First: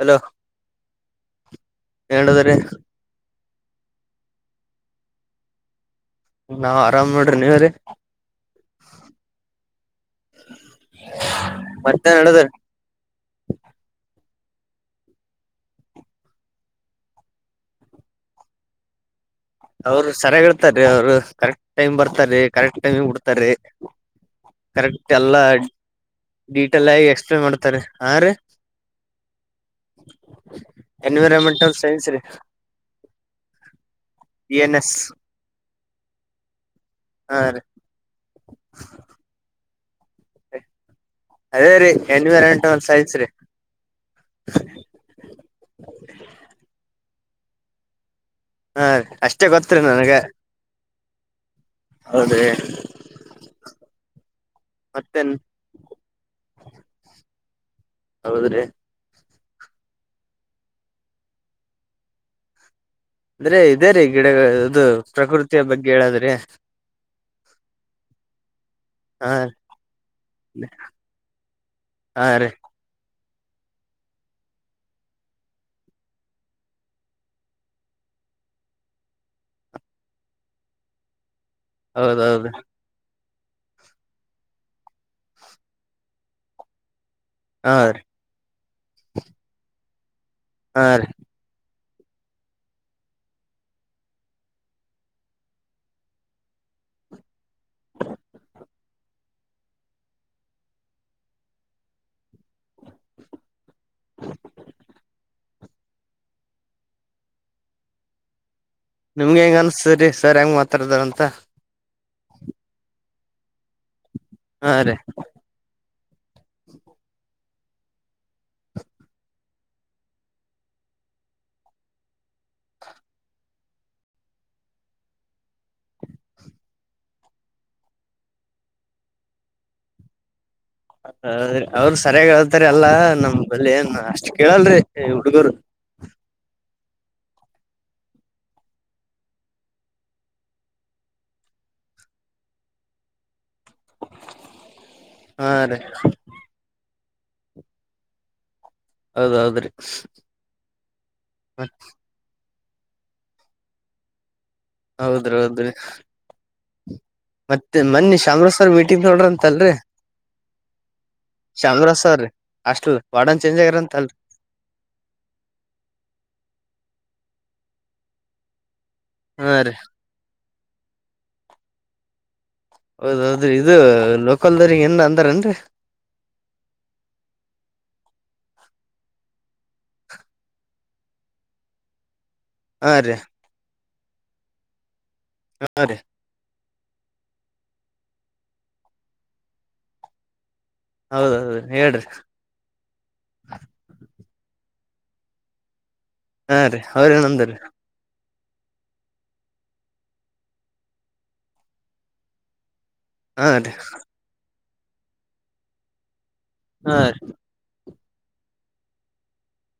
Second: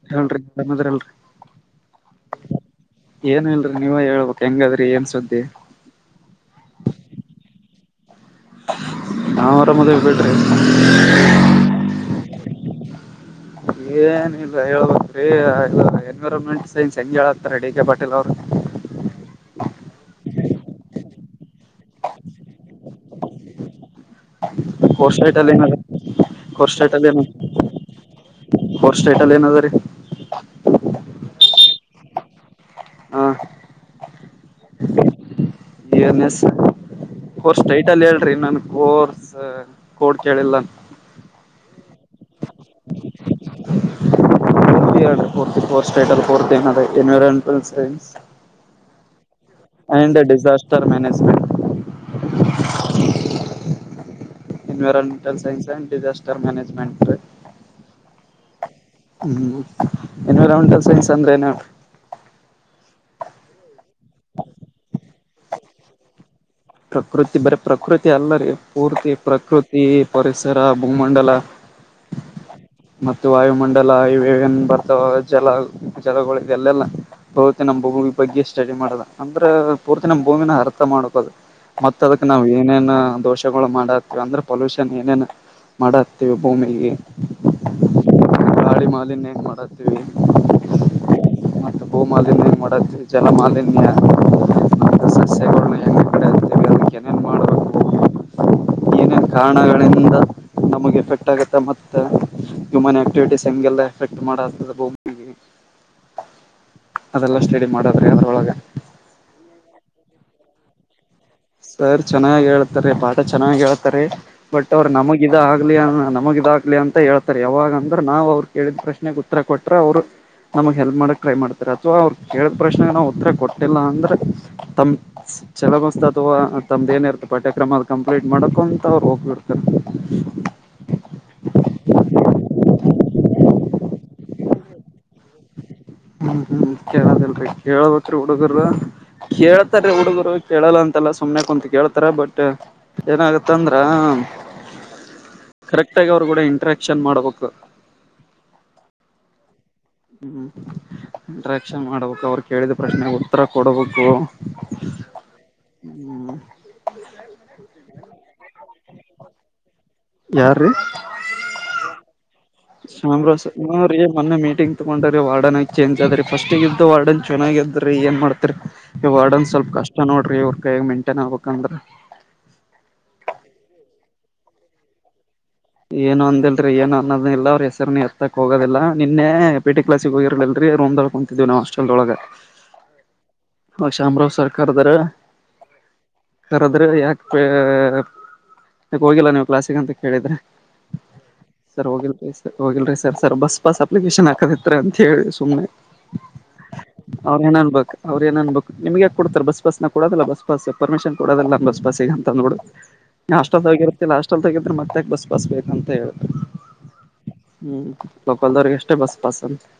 Hello ಹೇಳಿರಿ ಆರಾಮ್ ಅದಿರಿ ನಡದ್ರಿ ಏನ್ ಇಲ್ರರಿ ನೀವೇ ಹೇಳ್ಬಕ್ ಹೆಂಗಾದ್ರಿ ಏನ್ ಸುದ್ದಿ ನಾವ್ ಆರಾಮ್ ಮಾಡ್ರಿ ನೀವರಿ ನಾವ್ ಆರಾಮದಬೇಡ್ರಿ ಮತ್ತೆ ನಡದ್ರಿ ಏನಿಲ್ಲ ಹಳ್ಬೇಕ ರೀ ಇ ಎನ್ವಿರಮೆಂಟ್ ಸೈನ್ಸ್ ಹೆಂಗ ಹೇಳತ್ತಾರೆ ಡಿ ಕೆ ಪಟೀಲ್ ಅವ್ರ ಅವ್ರು ಸರಿಯಾಗಿ ಹೇಳ್ತಾರೀ ಅವ್ರು ಕರೆಕ್ಟ್ ಟೈಮ್ ಬರ್ತಾರೀ ಕರೆಕ್ಟ್ ಟೈಮಿ ಬಿಡ್ತಾರೀ ಕರೆಕ್ಟ್ ಕೋರ್ ಎಲ್ಲ ಸ್ಟೇಟ್ ಅಲ್ಲಿ ಏನದ ಕೋರ್ ಡೀಟೇಲ್ ಸ್ಟೇಟ್ ಆಗಿ ಅಲ್ಲಿ ಏನ ಎಕ್ಸ್ಪ್ಲೇನ್ ಮಾಡ್ತಾರೆ ಹಾ ರೀ ಕೋರ್ ಸ್ಟೇಟ್ ಅಲ್ಲಿ ಏನದ್ರೀ ಎನ್ವಿರಾನ್ಮೆಂಟ್ ಸೈನ್ಸ್ ರೀ ಹಾ ಇ ಎನ್ ಎಸ್ ಇಎನ್ಎಸ್ ಹಾ ರೀ ಕೋರ್ಸ್ ಟೈಟಲ್ ಹೇಳ್ರಿ ನನ್ ಕೋರ್ಸ್ ಕೋಡ್ ಕೇಳಿಲ್ಲ ಅದೇ ರೀ ಎೂರ ಎನ್ವಿರಾನ್ಮೆಂಟಲ್ ಸೈನ್ಸ್ ಫರ್ಫರ್ಸ್ಟಫರ್ತ ಎನ್ವೈರಮೆಂಟಲ್ ಸೈನ್ಸ್ ಹಾ ರ ಅಷ್ಟೇ ಗೊತ್ತರಿ ನನಗೆ ಅಂಡ್ ಡಿಸಾಸ್ಟರ್ ಮ್ಯಾನೇಜ್ಮೆಂಟ್ ಹೌದರಿ environmental science and disaster management ಹೌದ್ರಿ ಹ್ಮ್ ಎನ್ವಿರಮೆಂಟಲ್ ಸೈನ್ಸ್ ಅಂದ್ರೇನ ಅಂದ್ರೆ ಇದೇ ರೀ ಗಿಡ ಇದು ಪ್ರಕೃತಿಯ ಬಗ್ಗೆ ಹೇಳದ್ರಿ ಪ್ರಕೃತಿ ಬರೀ ಪ್ರಕೃತಿ ಅಲ್ಲ ರೀ ಪೂರ್ತಿ ಹಾ ಪ್ರಕೃತಿ ಪರಿಸರ ಭೂಮಂಡಲ ಹಾ ರೀ ಮತ್ತು ವಾಯುಮಂಡಲ ಇವ ಏನ್ ಬರ್ತಾವ ಜಲ ಜಲಗಳು ಇದೆಲ್ಲೆಲ್ಲ ಪೂರ್ತಿ ನಮ್ ಭೂಮಿ ಬಗ್ಗೆ ಸ್ಟಡಿ ಮಾಡುದ ಅಂದ್ರ ಪೂರ್ತಿ ನಮ್ಮ ಭೂಮಿನ ಅರ್ಥ ಮಾಡಕ ಅದು ಮತ್ತ ಅದಕ್ ನಾವ್ ಹೌದೌದು ಏನೇನ್ ದೋಷಗಳು ಮಾಡಕ್ ಅಂದ್ರೆ ಪೊಲ್ಯೂಷನ್ ಏನೇನು ಮಾಡತೀವಿ ಭೂಮಿಗೆ ಹಾ ರೀ ಗಾಡಿ ಮಾಲಿನ್ಯೇಂ ಮಾಡತೀವಿ ಹ ತಪ್ಪಾಲ ಮೋಡ ತಿ ಚಲ್ಲ ಮಾಲನ್ಯ [inaudible] ಏನ ಕಾರಣಗಳಿಂದ ನಮಗೆ ಎಫೆಟ್ ಆಗುತ್ತೆ ಮತ್ತೆ ಇಮನೆ [inaudible] ಅದೆಲ್ಲ ಸ್ಟಡಿ ಮಾಡದ್ರೆ ಅದ್ರೊಳಗೆ ನಿಮ್ಗೆ ಹೆಂಗ ಅನ್ಸತರಿ ಸರ್ ಹೆಂಗ್ ಮಾತಾಡ್ದಾರಂತ ಸರ್ ಚೆನ್ನಾಗಿ ಹೇಳ್ತಾರೆ ಪಾಠ ಚೆನ್ನಾಗ್ ಹೇಳ್ತಾರೆ ಬಟ್ ಹಾ ರೀ ಅವ್ರು ನಮಗ ಇದ ಆಗ್ಲಿ ಅ ನಮಗ ಇದ ಇಲ್ಲಿ ಅಂತ ಹೇಳ್ತಾರೆ ಯಾವಾಗ ಅಂದ್ರ ನಾವ್ ಅವ್ರು ಕೇಳಿದ ಪ್ರಶ್ನೆಗೆ ಉತ್ತರ ಕೊಟ್ರೆ ಅವ್ರು ನಮಗ್ ಹೆಲ್ಪ್ ಮಾಡಕ್ ಟ್ರೈ ಮಾಡ್ತಾರೆ ಅಥವಾ ಅವ್ರು ಕೇಳ ಪ್ರಶ್ನೆಗೆ ನಾವು ಉತ್ತರ ಕೊಟ್ಟಿಲ್ಲ ಅಂದ್ರೆ ತಮ್ಮ ಚೆಲಗಸ್ತರ ತಮ್ದ ಏನ ಇರ್ತ ಪಠ್ಯಕ್ರಮ ಅದು ಕಂಪ್ಲೀಟ್ ಮಾಡಕ ಅಂತ ಅವ್ರು ಹೋಗ್ಬಿಡ್ತಾರೆ ಹೌದ್ರಿ ಅವ್ರ ಸರಿಯಾಗ ಹೇಳ್ತಾರ ಅಲ್ಲಾ ನಮ್ ಬಲ್ಲಿ ಅಷ್ಟ್ ಕೇಳಲ್ರಿ ಹುಡ್ಗರು ಹ್ಮ್ ಹ್ಮ್ ಕೇಳದಲ್ರರಿ ಕೇಳಬೇಕತ್ರಿ ಹುಡುಗರ ಕೇಳ್ತಾರ ಹುಡುಗರು ಕೇಳಲ್ಲ ಅಂತೆಲ್ಲ ಸುಮನೆ ಕುಂತ ಕೇಳ್ತಾರ ಬಟ್ ಏನಾಗತ್ತಂದ್ರ ಹಾ ರೀ ಕರೆಕ್ಟ್ ಆಗಿ ಅವರು ಕೂಡ ಇಂಟ್ರಾಕ್ಷನ್ ಮಾಡ್ಬೇಕು ಹೌದೌದ್ರಿ ಇಂಟ್ರಾಕ್ಷನ್ ಮಾಡಬೇಕು ಅವ್ರು ಕೇಳಿದ ಪ್ರಶ್ನೆಗೆ ಉತ್ತರ ಕೊಡಬೇಕು ಹೌದ್ರಿ ಹೌದ್ರಿ ಮತ್ತೆ ಮೊನ್ನಿ ಶಾಮರ ಸರ್ ಮೀಟಿಂಗ್ ನೋಡ್ರ ಅಂತ ಅಲ್ರರಿ ಯಾರ ರೀ sir hostel warden Shamaraj change ನ್ರೀ ಆಗ್ಯಾರಂತಲ್ರಿ ಮೊನ್ನೆ ಮೀಟಿಂಗ್ ತ್ಕೊಂಡ್ರೀ ವಾರ್ಡನ್ ಆಗ ಚೇಂಜ್ ಅದ್ರರಿ ಫಸ್ಟಗ ಇದ್ದ ವಾರ್ಡನ್ ಚೆನ್ನಾಗ ಇದ್ರಿ ಏನ್ ಮಾಡ್ತರಿ ಇವ್ಡನ್ ಹಾ ಸ್ವಲ್ ರೀ ಕಷ್ಟ ನೋಡ್ರಿ ಇ್ರ ಕೈಗ ಮೈಂಟೈನ್ ಆಗ್ಬೇಕಂದ್ರೆ ಹೌದ್ ಹೌದ್ರಿ ಇದು ಲೋಕಲ್ದ್ರ ಏನ್ ಅಂದಾರೇನ್ರಿ ಏನು ಅಂದಲ್ರಿ ಏನು ಅನ್ನೋದಿಲ್ಲ ಅವ್ರ ಹೆಸರಿ ನೀ ಹತ್ತಕ್ ಹೋಗೋದಿಲ್ಲ ನಿನ್ನೆ ಎ ಪಿ ಟ ಕ್ಲಾಸ್ಗೆ ಹೋಗಿರ್ಲಲ್ರರಿ ರೂಮ್ದಲ್ಲಿ ಕುಂತ್ ಇ ನ ಹಾಸ್ಟಲ್ದೊಳಗೆ ಹಾ ರೀ ಹ ಶಾಮರಾವ್ ಸರ್ಕಾರದಾರ ಹಾ ರೀ ಹರದ್ರೆ ಯಾಕೆ ಪ ಯಾಕ ಹೋಗಿಲ್ಲ ನೀವು ಕ್ಲಾಸಕ್ ಅಂತ ಕೇಳಿದ್ರೆ ಹೌದೌದು ಸರ್ ಹೋಗಿಲ್ರಿ ಸರ್ ಹೋಗಿಲ್ರಿ sir sir bus pass application ಹಾಕದಿತ್ರ ಅಂತ ಹೇಳಿ ಸುಮನೆ ಹಾ ರೀ ಅವ್ರೇನ್ ಅವ್ರ ಅಂದಾರಿ ಏನನ್ಬೇಕು [unintelligible] ಅವ್ರು ಏನನ್ ಬು ನಿಮಗೆ ಕೊಡ್ತ ಬಸ್ ಪಸ್ ಕೊಡದಲ್ಲ ಬಸ್ ಪಮಿಷನ್ ಕೊಡಿಲ್ಲ ನಮ್ಮ ಬಸ್ಗ ಅಂತ ನೋಡು [unintelligible] ಹಾ ಹಾಸ್ಲ್ ರೀ ತೋಗಿರ್ತ್ತಿಲ್ಲ ಹಾಸ್ಟೆಲ್ ತೋಗಿದ್ರೆ ಮತ್ತ ಬಸ್ ಬಾಸ್ ಬೇಕ ಅಂತ ಹೇಳರು [unintelligible] ಹಾ ರ [unintelligible] ಹ್ಮ್ ಲೋಕಲ್ದವರ್ಗೆ ಎಷ್ಟೇ ಬಸ್ ಬಸನ್ [unintelligible]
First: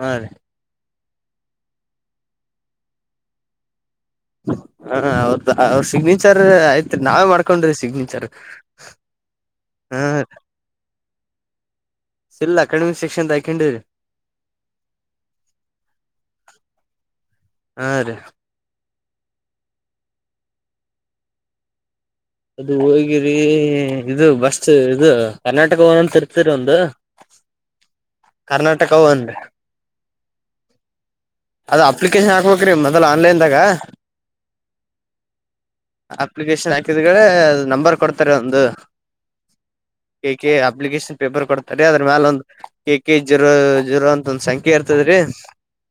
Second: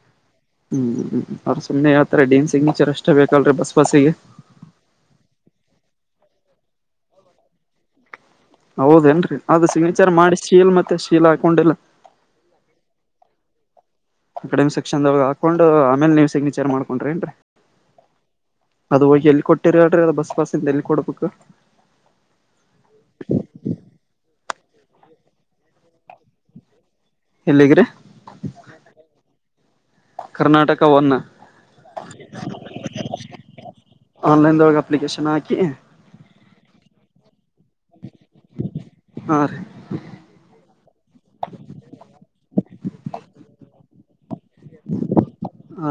ಹಾಇ ರೀ [unintelligible] ಹ್ಮ್ ಅವ್ರರು ಸುಮ್ಮನೆ ಯತ್ರ ಡನ್ ಸಿಗ್ನೇಚರ್ ಅಷ್ಟೇ ಬೇಕಲ್ರೀ ಬಸ್ ಬಸ್ಸಿಗೆ [unintelligible] ಹ ಅವ್ರ ಅವ್ರ ಸಿಗ್ನೇಚರ್ ಆಯ್ತ್ ನಾವೇ ಮಾಡ್ಕೊಂಡ್ರಿ ಸಿಗ್ನೇಚರ್ [unintelligible] ಹೌದೇಏನ್ರೀ ಅದು ಹಾ ಸಿಗ್ನೇಚರ್ ಮಾಡಿ ಶೀಲ್ ಮತ್ತೆ ಶೀಲ್ ಹಾಕೊಂಡಿಲ್ಲ [unintelligible] ಸಲ್ಲಲ್ ಅಕಾಡಮಿಕ್ ಸೆಕ್ಷನ್ ತಯಕೊಂಡೇ [unintelligible] ಅಕಡೆಮ ಸೆಕ್ಷನ್ ದೊಳ ಹಾಕೊಂಡು ಆಮೇಲೆ ನೀವ್ ಸಿಗ್ನೇಚರ್ ಮಾಡ್ಕೊಂಡ್ರಿ ಏನ್ರೀ ಹಾ ರೀ [unintelligible] ಅದು ಹೋಗಿ ಎಲ್ಲಿ ಕೊಟ್ಟಿರ ಅ ಹೇಳ್ರರಿ ಅದ ಬಸ್ ಬಸ್ಂದ ಎಲ್ಲಿ ಕೊಡ್ಬೇಕು - [unintelligible] ಅದು ಹೋಗಿರಿ ಇದು ಬಸ್ ಇದು ಕರ್ನಾಟಕ ನಂತ ಇರ್ತರಿ ಒಂದು [unintelligible] ಎಲ್ಲಿಗ್ರಿ [unintelligible] ಕರ್ನಾಟಕವು ಅಂದ [unintelligible] ಕರ್ನಾಟಕ ಒನ್ನ [unintelligible] ಅದ ಅಪ್ಲಿಕೇಶನ್ ಹಾಕ್ಬೇಕ್ರೀ ಮೊದಲು ಆನ್ಲೈನ್ದಾಗ [unintelligible] ಆನ್ಲೈನ್ದೊಳಗೆ ಅಪ್ಲಿಕೇಶನ್ ಹಾಕಿ ಅಪ್ಲಿಕೇಶನ್ ಹಾಕಿದ್ಡೆ ನಂಬರ್ ಕೊಡ್ತಾರೆ ಒಂದು [unintelligible] ಹಾ ರೀ ಕೇಕ ಅಪ್ಲಿಕೇಶನ್ ಪೇಪರ್ ಕೊಡ್ತಾರೆ ಅದ್ರ ಮೇಾಲ ಒಂದು ಕೆ ಕೆ ಜಿರೋ ಜಿರೋ ಅಂತ ಒಂದ್ ಸಂಖ್ಯೆ ಇರ್ತದ್ರೀ ಆ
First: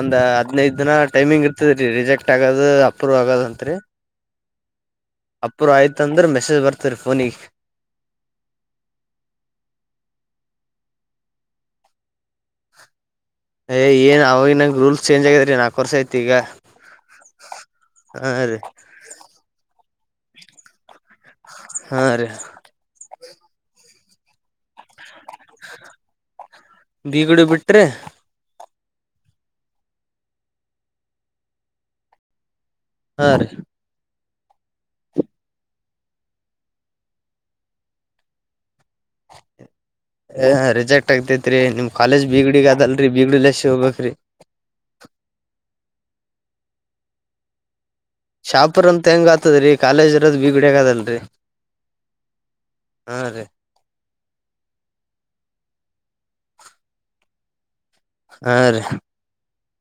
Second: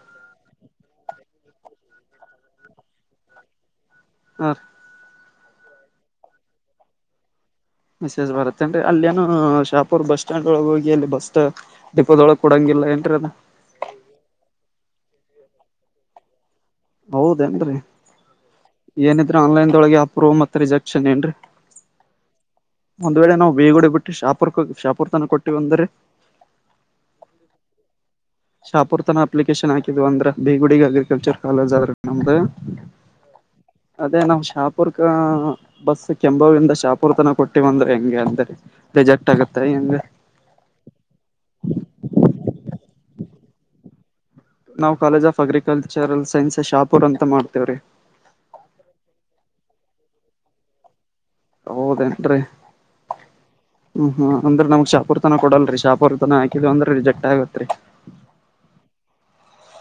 ಒಂದ್ ಹದ್ ದು ದಿನ ಟೈಮಿಂಗ್ ಇರ್ತದ ರೀ ರಿಜೆಕ್ಟ್ ಆಗೋದು ಅಪ್ರೂವ್ ಆಗದಂರಿ ಹ ಅಪ್ರ ಆಯ್ತ ಅಂದ್ರೆ ಮೆಸೇಜ್ ಬರ್ತ ರರಿ ಫೋನಿಗೆ ಮಸೇಜ್ ಬರತ್ತೇನ್ರಿ ಅಲ್ಲಿೇಏನು ಶಾಪುರ್ ಬಸ್ ಸ್ಟಾಂಡ್ ಒಳಗೆ ಹೋಗಿ ಅಲ್ಲಿ ಬಸ್ ದಡಿಪೋದೊಳ ಕೊಡಂಗಿಲ್ಲ ಏನ್ರ ಅ ಯ್ ಏನ್ ಅವಾಗ ನಗೆ ರೂಲ್ ಚೇಂಜ್ ಆಗ್ಯ ರ ನಾಕ ಕೋರ್ಸ ಐತಿ ಈಗ ಹೌದೇಏನ್ರರಿ ಹಾ ರೀ ಏನಿದ್ರ ಆನ್ಲೈನ್ದೊಳಗೆ ಅಪ್ರೂವ್ ಮತ್ತ ರಿಜೆಕ್ಷನ್ ಏನ್ರೀ ಹಾ ರೀ. ಒಂದ್ ವೇಳೆ ನಾವು ಬೇಗುಡೆ ಬಿಟ್ಟ ಶಾಪುರ್ ಶಾಪುರ್ ತನ ಕೊಟ್ಟೀವ ಅಂದರೆ. ಬೀಗಡು ಬಿಟ್ರೆ? ಶಾಪೂರ್ ತನ ಅಪ್ಲಿಕೇಶನ್ ಹಾಕಿದ್ವ ಅಂದ್ರ ಬೀಗುಡಿಗೆ ಅಗ್ರಿಕಲ್ಚರ್ ಕಾಲೇಜ್ ಆದ್ರೆ ನಮ್ದ [unintelligible] ಹಾ ರೀ. ಅದೇ ನಮ್ಮ ಶಾಪುರಕ. ಬಸ್ ಕೆಂಬಾವಿ ಇಂದ ಶಾಪುರಕ್ಕ ತನ ಕೊಟ್ಟಿವಂದ್ರೆ ಹೆಂಗೆ ಅಂತ ರಿಜೆಕ್ಟ್ ಆಗುತ್ತೆ ಹೆಂಗ. ಯಾ ಯಾ ರಿಜೆಕ್ಟ್ ಆಗ್ತೈತ್ ರೀ ನಿಮ್ ಕಾಲೇಜ್ ಬಿಗ್ಡಿ ಅದಲ್ರರಿ ಬೀಗ್ಡಿಲ್ಲಸಿ ಹೋಗಬೇಕ ರೀ. ನಾವು college of agricultural science Shahpur ಅಂತ ಮಾಡ್ತೇವ್ರಿ. ಶಾಪುರ ಅಂತ ಹೆಂಗ್ ಆತದ್ರೀ ಕಾಲೇಜ ಇರದ್ ಬಿಗಡಗಾ ಇದೆ ಅಲ್ರಿ. ಹೌದೇನ್ರಿ. ಹ್ಮ್ ಹ್ಮ್ ಅಂದ್ರ ನಮ್ಗ ಶಾಪುರ ತನ ಕೊಡಲ್ರಿ ಶಾಪುರ ತನ ಹಾಕಿದ ಅಂದ್ರ ರಿಜೆಕ್ಟ್ ಆಗತ್ರಿ. ಹಾರಿ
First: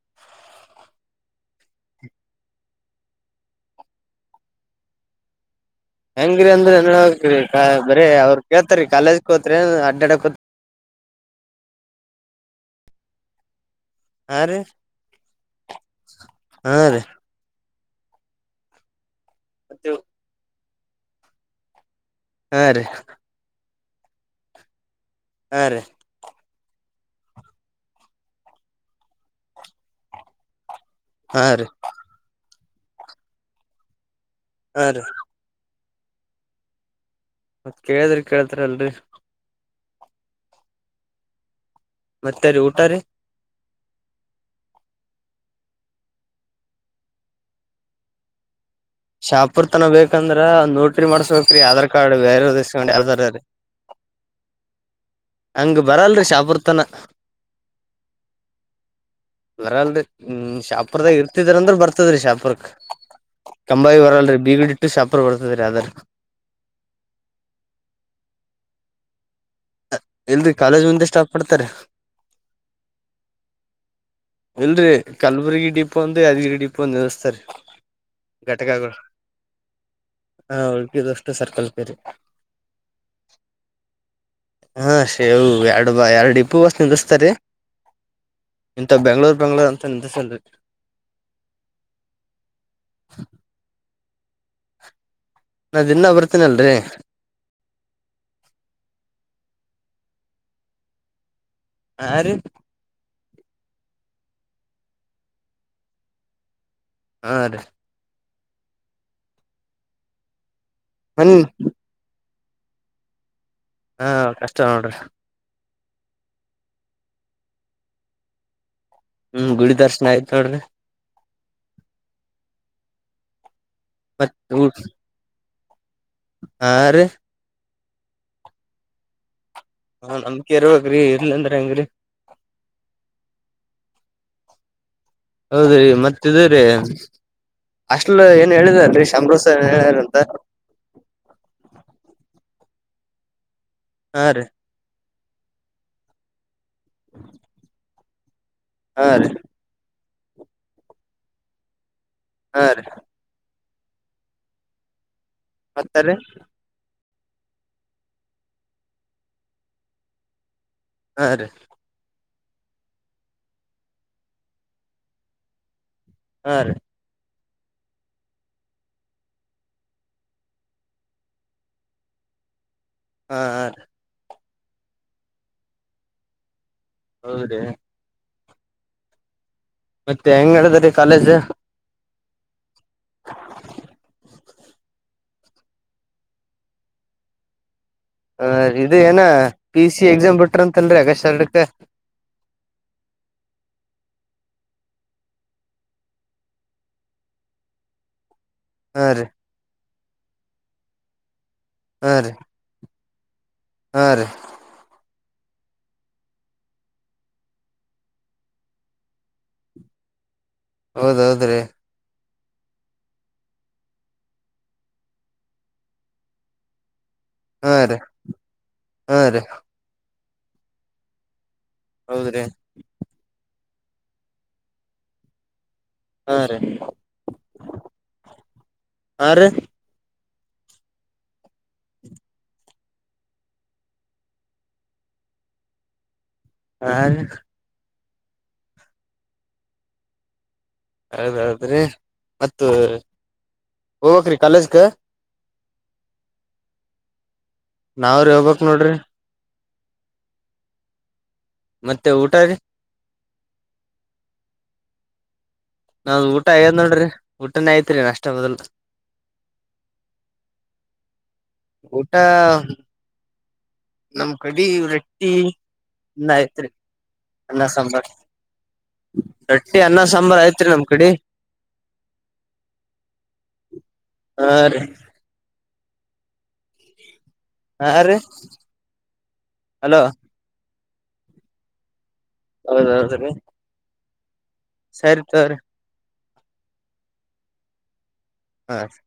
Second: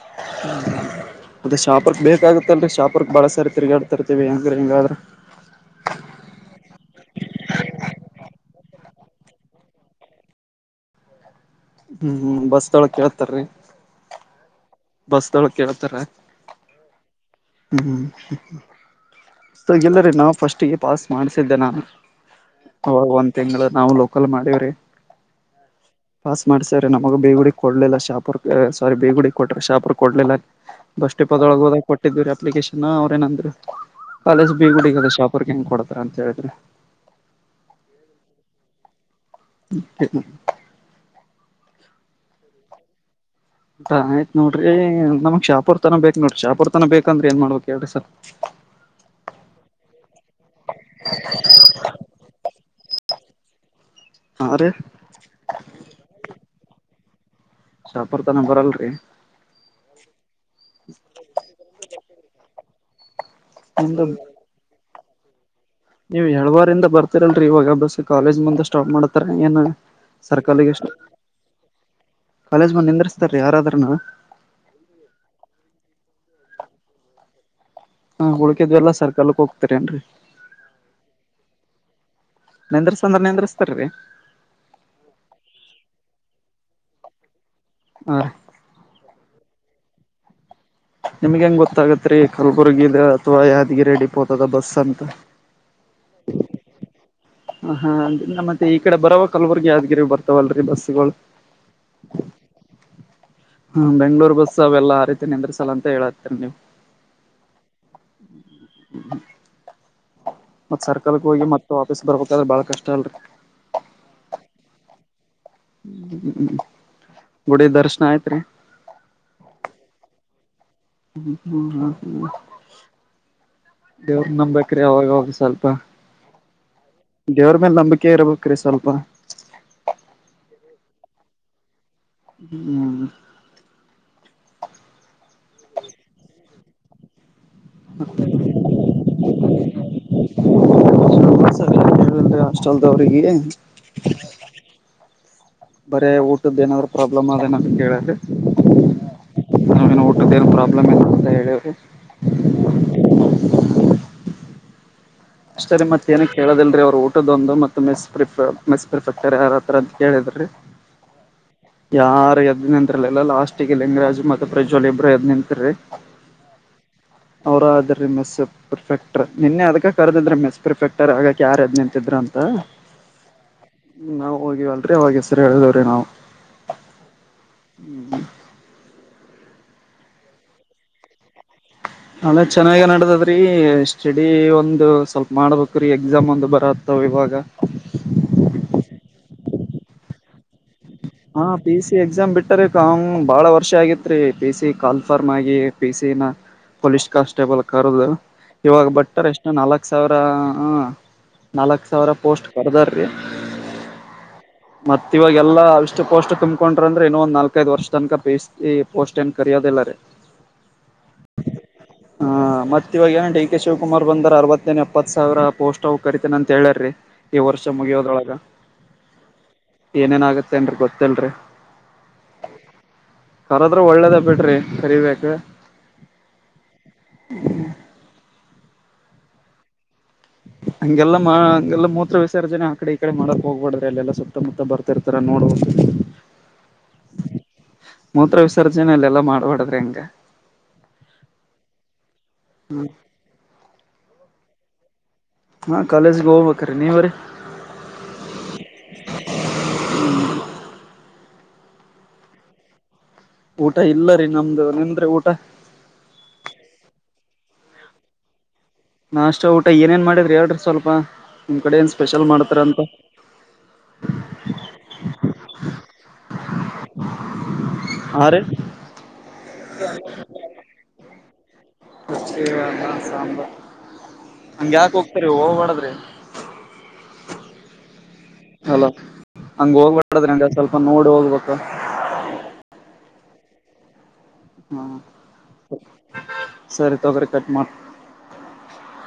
[inaudible] ಅದ ಶಾಪುರಕ್ಕ ಲೇಟ್ ಆಗತ್ತೆ ಅಂತ ಶಾಪುರಕ್ಕೆ ಬಾಳ ಸಾರಿ ತಿರುಗಾಡ್ತತಿರ್ತಿವ್ ಹೆಂಗರ್ ಹೆಂಗದ್ರ್. ಹೆಂಗ್ರರಿ ಅಂದ್ರೆಹೆಂಗ್ ಬರ ಅವ್ರು ಕೇಳ್ತರಿೀ ಕಾಲೇಜ್ ಕೋತ್ರಿನ್ ಅಡ್ಡಾಡೋತ್ರಿ. ಹು ಬಸ್ದ ಒಳ್ಗ ಕೇಳ್ತಾರೀ. ಹಾರಿ ಬಸ್ದಲ್ಗ್ ಕೇಳ್ತಾರ. ಹಾ ರೀ ಹು ಹು ಅ ಇಲ್ಲರಿ ನಾ ಫಸ್ಟ್ಗೆ ಪಾಸ್ ಮಾಡ್ಸಿದ್ದೆ ನಾನು. ಹಾ ರೀ ಅವಾಗ್ ಒಂದ್ ತಿಂಗಳ ನಾವು ಲೋಕಲ್ ಮಾಡಿವ್ರಿ. ಹಾರೀ ಪಾಸ್ ಮಾಡ್ಸ್ರ ನಮಗ ಬಿಗುಡಿ ಕೊಡ್ಲಿಲ್ಲ ಶಾಪೂರಕ್ಕ್ ಎ ಸಾರೀ ಬೇಗುಡಿ ಕೊಟ್ರೆ ಶಾಪೂರ್ ಕೊಡ್ಲಿಲ್ಲ. ಬಸ ಹಾ ಡಿಪೊದೊಳಗೆ ರೀ ಹೋದಾಗ ಕೊಟ್ಟಿದ್ದೀವಿ ಅಪ್ಲಿಕೇಶನ್ ಅವ್ರ ಏನಂದ್ರೆ ಕಾಲೇಜ್ ಹಾ ಬೀಗುಡಿಗೆ ರೀ ಅದ ಶಾಪ್. ಅವ್ರಗ್ ಹೆಂಗ್ ಕೊಡತಾರ ಅಂತ ಹೇಳ್ರಿ ಮತ್ ಕೇಳದ್ರಿ ಕೇಳ್ತರಿ ಅಲ್ರರಿ. [unintelligible] ಮತ್ತೆ ರೀ ಊಟ ರೀ. ಆಯ್ತತ್ ನೋಡ್ರಿ ನಮ್ಗ್ ಶಾಪುರ್ ತನ ಬೇಕ ನೋಡ್ರಿ ಶಾಪೂರ್ ತನ ಬೇಕಂದ್ರೆ ಏನ್ ಮಾಡ್ಬೇಕ ಹೇಳ್ರಿ ಸರ್. ಶಾಪುರ್ ತನ ಬೇಕಂದ್ರ ನೋಟ್ರಿ ಮಾಡ್ಸ್ಬೇಕ್ರೀ ಆಧಾರ್ ಕಾರ್ಡ್ ಬೇರವ ಇಸ್ಕೊಂಡ್ ಯಾರದರ ರೀ. ಹಾ ರಿ. ಹಂಗ ಬರಲ್ರರಿ ಶಾಪುರ್ತನ. ಶಾಪುರ್ ತನ ಬರಲ್ರಿ. ಬರಲ್ರಿ ಹ್ಮ್ ಶಾಪುರ್ದಾಗ ಇರ್ತಿದ್ರಂದ್ರ ಬರ್ತದ್ರಿ ಶಾಪುರ್ಕ್. ಕೆಂಭಾವಿ ನಿಮ್ದು ಬರಲ್ರೀ ಬೀಗುಡ್ ಟ್ಟು ಶಾಪರ್ ಬರ್ತದ ರೀ ಆದರೆ. ನೀವು ಎಳ್ವಾರ್ ಇಂದ ಬರ್ತೀರಲ್ರಿ ಇವಾಗ ಬಸ್ ಕಾಲೇಜ್ ಮುಂದ ಸ್ಟಾಪ್ ಮಾಡ್ತಾರೆ ಏನ? ಇಲ್ರರಿ ಸರ್ಕಲಿಗೆ ಕಾಲೇಜ್ ಎಷ್ಟು ಮುಂದೆ ಸ್ಟಾಪ್ ಮಾಡ್ತಾರ [inaudible] ಕಾಲೇಜ್ ಬಂದ ನಿಂದರ್ಸ್ತಾರೀ ಯಾರಾದ್ರೂನು. ಇಲ್ರರಿ ಕಲ್ಬುರ್ಗಿ ಡಿಪೋ ಒಂದ ಯಾದಗಿರಿ ಡಿಪೋ ಒಂದ ನಿಲ್ಲಸ್ತಾರೀ. ಹಾ ಉಳ್ಕಿದ್ವೆಲ್ಲಾ ಘಟಕಗಳು ಸರ್ಕಲ್ಕ್ ಹೋಗ್ತಾರ ಏನ್ರಿ ಉಳ್ಪಿದ ಅಷ್ಟು ಸರ್ಕಲಗೆ ರೀ. ನಿದ್ರಸ ಅಂದ್ರೆ ನಿಂದ್ರಸತ್ರರಾ ರೀ. ಹಾ ಶೇವು ಎರಡ ಬೈ ಎರಡು ಡಿಪೋ ಅಷ್ಟ ನಿಂದಿಸ್ತಾರ ರೀ. ಹಾ ರೀ ಇಂತ ಬೆಂಗಳೂರು ಬೆಂಗಳೂರು ಅಂತ ನಿಂದ್ರಸಳ್ರಿ. ನಿಮ್ಗೆ ಹೆಂಗೆ ಗೊತ್ತಾಗತ್ ರೀ ಕಲಬುರ್ಗಿ ಅಥ್ವಾ ಯಾದಗಿರಿ ಡಿಪೋತದ ಬಸ್ ಅಂತ. ನಾ ದಿನ್ನ ಬರ್ತೀನಲ್ರರಿ ಹ ಹಾ ಅ್ರಿಂದ ಮತ್ತೆ ಈ ಕಡೆ ಬರವ ಕಲಬುಗ ಯ್ಗಿರಿ ಬರ್ತಾವಲ್ರೀ ಬಸ್ಗಳು ಆ ರೀ ಹ್ಮ ಬೆಂಗ್ಳೂರ್ ಬಸ್ ಅವೆಲ್ಲ ಹರೀತೀನೆ ಅಂದ್ರ ಸಲ ಅಂತ ಹೇಳತರಿ ನೀವು ಆ ಹ್ಮ ಮತ್ತ ಸರ್ಕಲ್ಗೆ ಮನ್ ಹೋಗಿ ಮತ್ತ ಬರ್ಬೇಕಾದ್ರ ಬಾಳ ಕಷ್ಟ ಉಂಟು ಹಾ ಕಷ್ಟ ನೋಡ್ರಿ ಹ್ಮ್ ಗುಡಿ ದರ್ಶನ ಆಯ್ತ್ರಿ ಹ್ಮ್ ಗುಡಿ ದರ್ಶನ ಆಯ್ತ ನೋಡ್ರಿ ಹ್ಮ ಹ್ಮ್ ಹ್ಮ್ ಹ್ಮ್ ದೇವ್ರ ಮತ್ ನಂಬ ಬೇಕ್ರಿ ಅವ್ರಾಗ ಹೋಗ್ರ ಸ್ವಲ್ಪ ಹಾರಿ ದೇವ್ರ ಮೇಲೆ ನಂಬಿಕೆ ಇರಬೇಕುರೀ ಸ್ವಲ್ಪ ಹಾ ನಮ್ ಇರವ್ರಿ ಇರ್ಲಿ ಅಂದ್ರ ಹೆಂಗ್ರರಿ ಹ್ಮ್ ಹೌದ್ರೀ ಮತ್ತ್ರೀ ಅಷ್ಟಲ್ ಏನ್ ಹೇಳಿದಲ್ರಿ ಶಂಬರೂಷ ಏನ್ ಹೇಳಾರ ಅಂತ ಹಸ್ಟಲ್ ದ್ರಿಗೆ ಹಾ ರೀ ಬರೇ ಊಟದ್ದ ಏನಾದ್ ಪ್ರಾಬ್ಲಮ್ ಅದ ಏನಾದ ಕೇಳ್ರರಿ ಹಾ ರೀ ನೇ ಊಟದ ಏನು ಪ್ರಾಬ್ಲಮ್ ಇಲ್ಲ ಅಂತ ಹೇಳಿಿ ಹಾ ರೀ ಅಷ್ಟೇ ಮತ್ತ ರೀ ಮತ್ತೇಏನ ಕೇಳದಲ್ರಿ ಅವರು ಊ ದೊಂದು ಮತ್ತು ಮೆಸ್ ಮೆಸ್ ಪ್ರಿಫೆಕ್ಟರ್ ಯಾರರ ಅಂತ ಕೇಳಿದ್ರಿ ಹಾಂ ರೀ ಯಾರು ಎದ್ ನಿಂತರ್ಲಿಲ್ಲ ಲಾಸ್ಟ್ ಗೆ ಲಿಂಗರಾಜ್ ಮತ್ತ ಪ್ರಜ್ವಲ್ ಇಬ್ರು ಎದ್ ನಿಂತೀ ಹಾ ರೀ ಅವರ ಅಾದರಿ ಮೆಸಪ್ ಪರ್ಫೆಕ್ಟರ್ ನಿನ್ನೆ ಅದ್ಕ ಕರೆದಿದ್ರ ಮಿಸ್ ಪರ್ಫೆಕ್ಟರ್ ಆಗಕ ಯಾರದ್ ನಿಂತಿದ್ರು ಅಂತ ಆ ನಾವ್ ಹೋಗಿವ ಅಲ್ರಿ ಅವ ಹ ಹೆಸರಿ ಹೇಳದವ್ರೀ ನಾವು ಹೌದ್ರೀ ಹ್ಮ ಮತ್ತೆ ಹೆಂಗಡದ ರೀ ಕಾಲೇಜ್ ಹಳೆ ಚೆನ್ನಾಗ ನಡದದ್ರೀ ಸ್ಟಡಿ ಒಂದು ಸ್ವಲ್ಪ ಮಾಡ್ಬೇಕು್ರೀ ಎಕ್ಸಾಮ್ ಒಂದು ಬರತ್ತವ ಇವಾಗ [unintelligible] ಹ ಇದು ಏನ ಪಿ ಸಿ ಎಕ್ಸಾಮ್ ಬಿಟ್ರ ಅಂತನ್ರಿ ಅಗಷ್ಟ ಹಾ ಎರಡಕ್ಕ ಪಿ ಸಿ ಎಕ್ಸಾಮ್ ಬಿಟ್ಟರಿ ಕ ಬಾಳ ವರ್ಷ ಆಗಿತ್ ರೀ ಪಿ ಸಿ ಕಾಲ್ಫರ್ಮ್ ಆಗಿ ಪಿ ಸಿಿನ ಪೊಲೀಸ್ ಕಾನ್ಸ್ಟೇಬಲ್ ಕರ್ದು ಇವಾಗ ಹಾ ರೀ ಬಟ್ಟರ್ ಎಷ್ಟು ನಾಲ್ಕು ಸಾವಿರ ನಾಲ್ಕು ಸಾವಿರ ಪೋಸ್ಟ್ ಕರ್ದಾರ್ ರೀ ಆ ರೀ ಮತ್ತ ಇವಾಗೆಲ್ಲಾ ಇಷ್ಟಟ್ ಪೋಸ್ಟ್ ಕುಮ್ಕೊಂಡ್ರ ಅದ್ರಾ ಇನ್ನ ಒಂದ ನಾಲ್ಕೈದು ವರ್ಷ ತನಕಬಸ್ ಪೋಸ್ ಏ ಕರೋದಿಲ್ಲ ರೀ ಹೌದೌದ್ರೀ ಹ ಮತ್ತ ಇವಾಗ ಏನ ಡಿ ಕೆ ಶಿವಕುಮಾರ್ ಬಂದ್ರ ಅರವತ್ತೇನ ಎಪ್ಪತ್ ಸಾವಿರ ಪೋಸ್ಟ್ ಅವ್ ಕರಿತೇನ ಅಂತ ಹೇಳಾರ್ರೀ ಈ ವರ್ಷ ಹಾ ರೀ ಮುಗಿಯೋದೊಳಗ ಹಾ ರೀ ಏನೇನಾಗತ್ತೆ ಅನ್ರಿ ಗೊತ್ತಲ್ರಿ ಹೌದ್ರಿ ಕರದ್ರ ಒಳ್ಳೇದೇ ಬಿಟ್ರಿ ಕರಿಬೇಕ ಹಾ ರೀ ಆ ರೀ ಹಂಗೆಲ್ಲ ಹಂಗೆಲ್ಲಾ ಮೂತ್ರ ವಿಸರ್ಜನೆ ಆಕಡೆ ಕಡೆ ಮಾಡಕ್ ಹೋಗ್ಬಾರಡ್ರೆ ಎಲ್ಲ ಸುತ್ತಮುತ್ತ ಬರ್ತಿರ್ತಾರ ನೋಡ ಹಾ ಮೂತ್ರ ವಿಸರ್ಜನೆ ಅಲ್ಲ ಎಲ್ಲ ಮಾಡಬಾರಡ್ರಿ ಹಂಗ ಹೌದೌದ್ರಿ ಮತ್ತ ಹೋಗ್ಬೇಕ್ರಿ ಕಾಲೇಜ್ಗೆ ಹಾ ಕಾಲೇಜ್ ಹೋಗ್ಬೇಕ್ರಿ ನೀವರಿ ನಾವ್ರಿ ಹೋಗ್ಬೇಕ್ ನೋಡ್ರಿ ಮತ್ತೆ ಊಟ ರೀ ಊಟ ಇಲ್ಲ ರೀ ನಮ್ದು ನಿಂದ್ರಿ ಊಟ ನಾವ್ ಊಟ ಆಗದ್ ನೋಡ್ರಿ ಊಟನೇ ಐತ್ರಿ ನಷ್ಟ ಮೊದಲ್ಲು ನಾಷ್ಟೇ ಊಟ ಏನೇನ್ ಮಾಡಿದ್ರಿ ಹೇಳ್ರಿ ಸ್ವಲ್ಪ ನಿಮ್ ಕಡೆ ಏನ್ ಊಟ ಸ್ಪೆಷಲ್ ಮಾಡ್ತಾರ ಅಂತ ನಮ್ ಕಡಿ ರೆಟ್ಟಿ ಅನ್ನ ಐತ್ರಿ ಅನ್ನ ಸಾಂಬಾರ್ ಹಾ ರೀ ರಟ್ಟಿ ಅನ್ನ ಸಾಂಬಾರು ಐತ್ರಿ ನಮ್ ಕಡೆ ಸಾಂಬಾರ್ ಹಾ ಹಂಗ ರೀ ಯಾಕ ಹೋಗ್ ಹರಿ ಹೋಗ್ ಮಾಡದ್ರಿ ಹಾ ರೀ ಹಲೋ ಹಲೋ ಹಂಗೋಗಬಾಡದ್ರಿ ಅಂಗ ಸ್ವಲ್ಪ ನೋಡಿ ಹೋಗ್ಬೇಕ. ಹೌದೌದ್ರಿ. ಹ್ಮ ಸರಿ ತೊರಿ. ಸರಿ ತಗೊರಿ ಕಟ್ ಮಾಡ್ ಹ್ಮ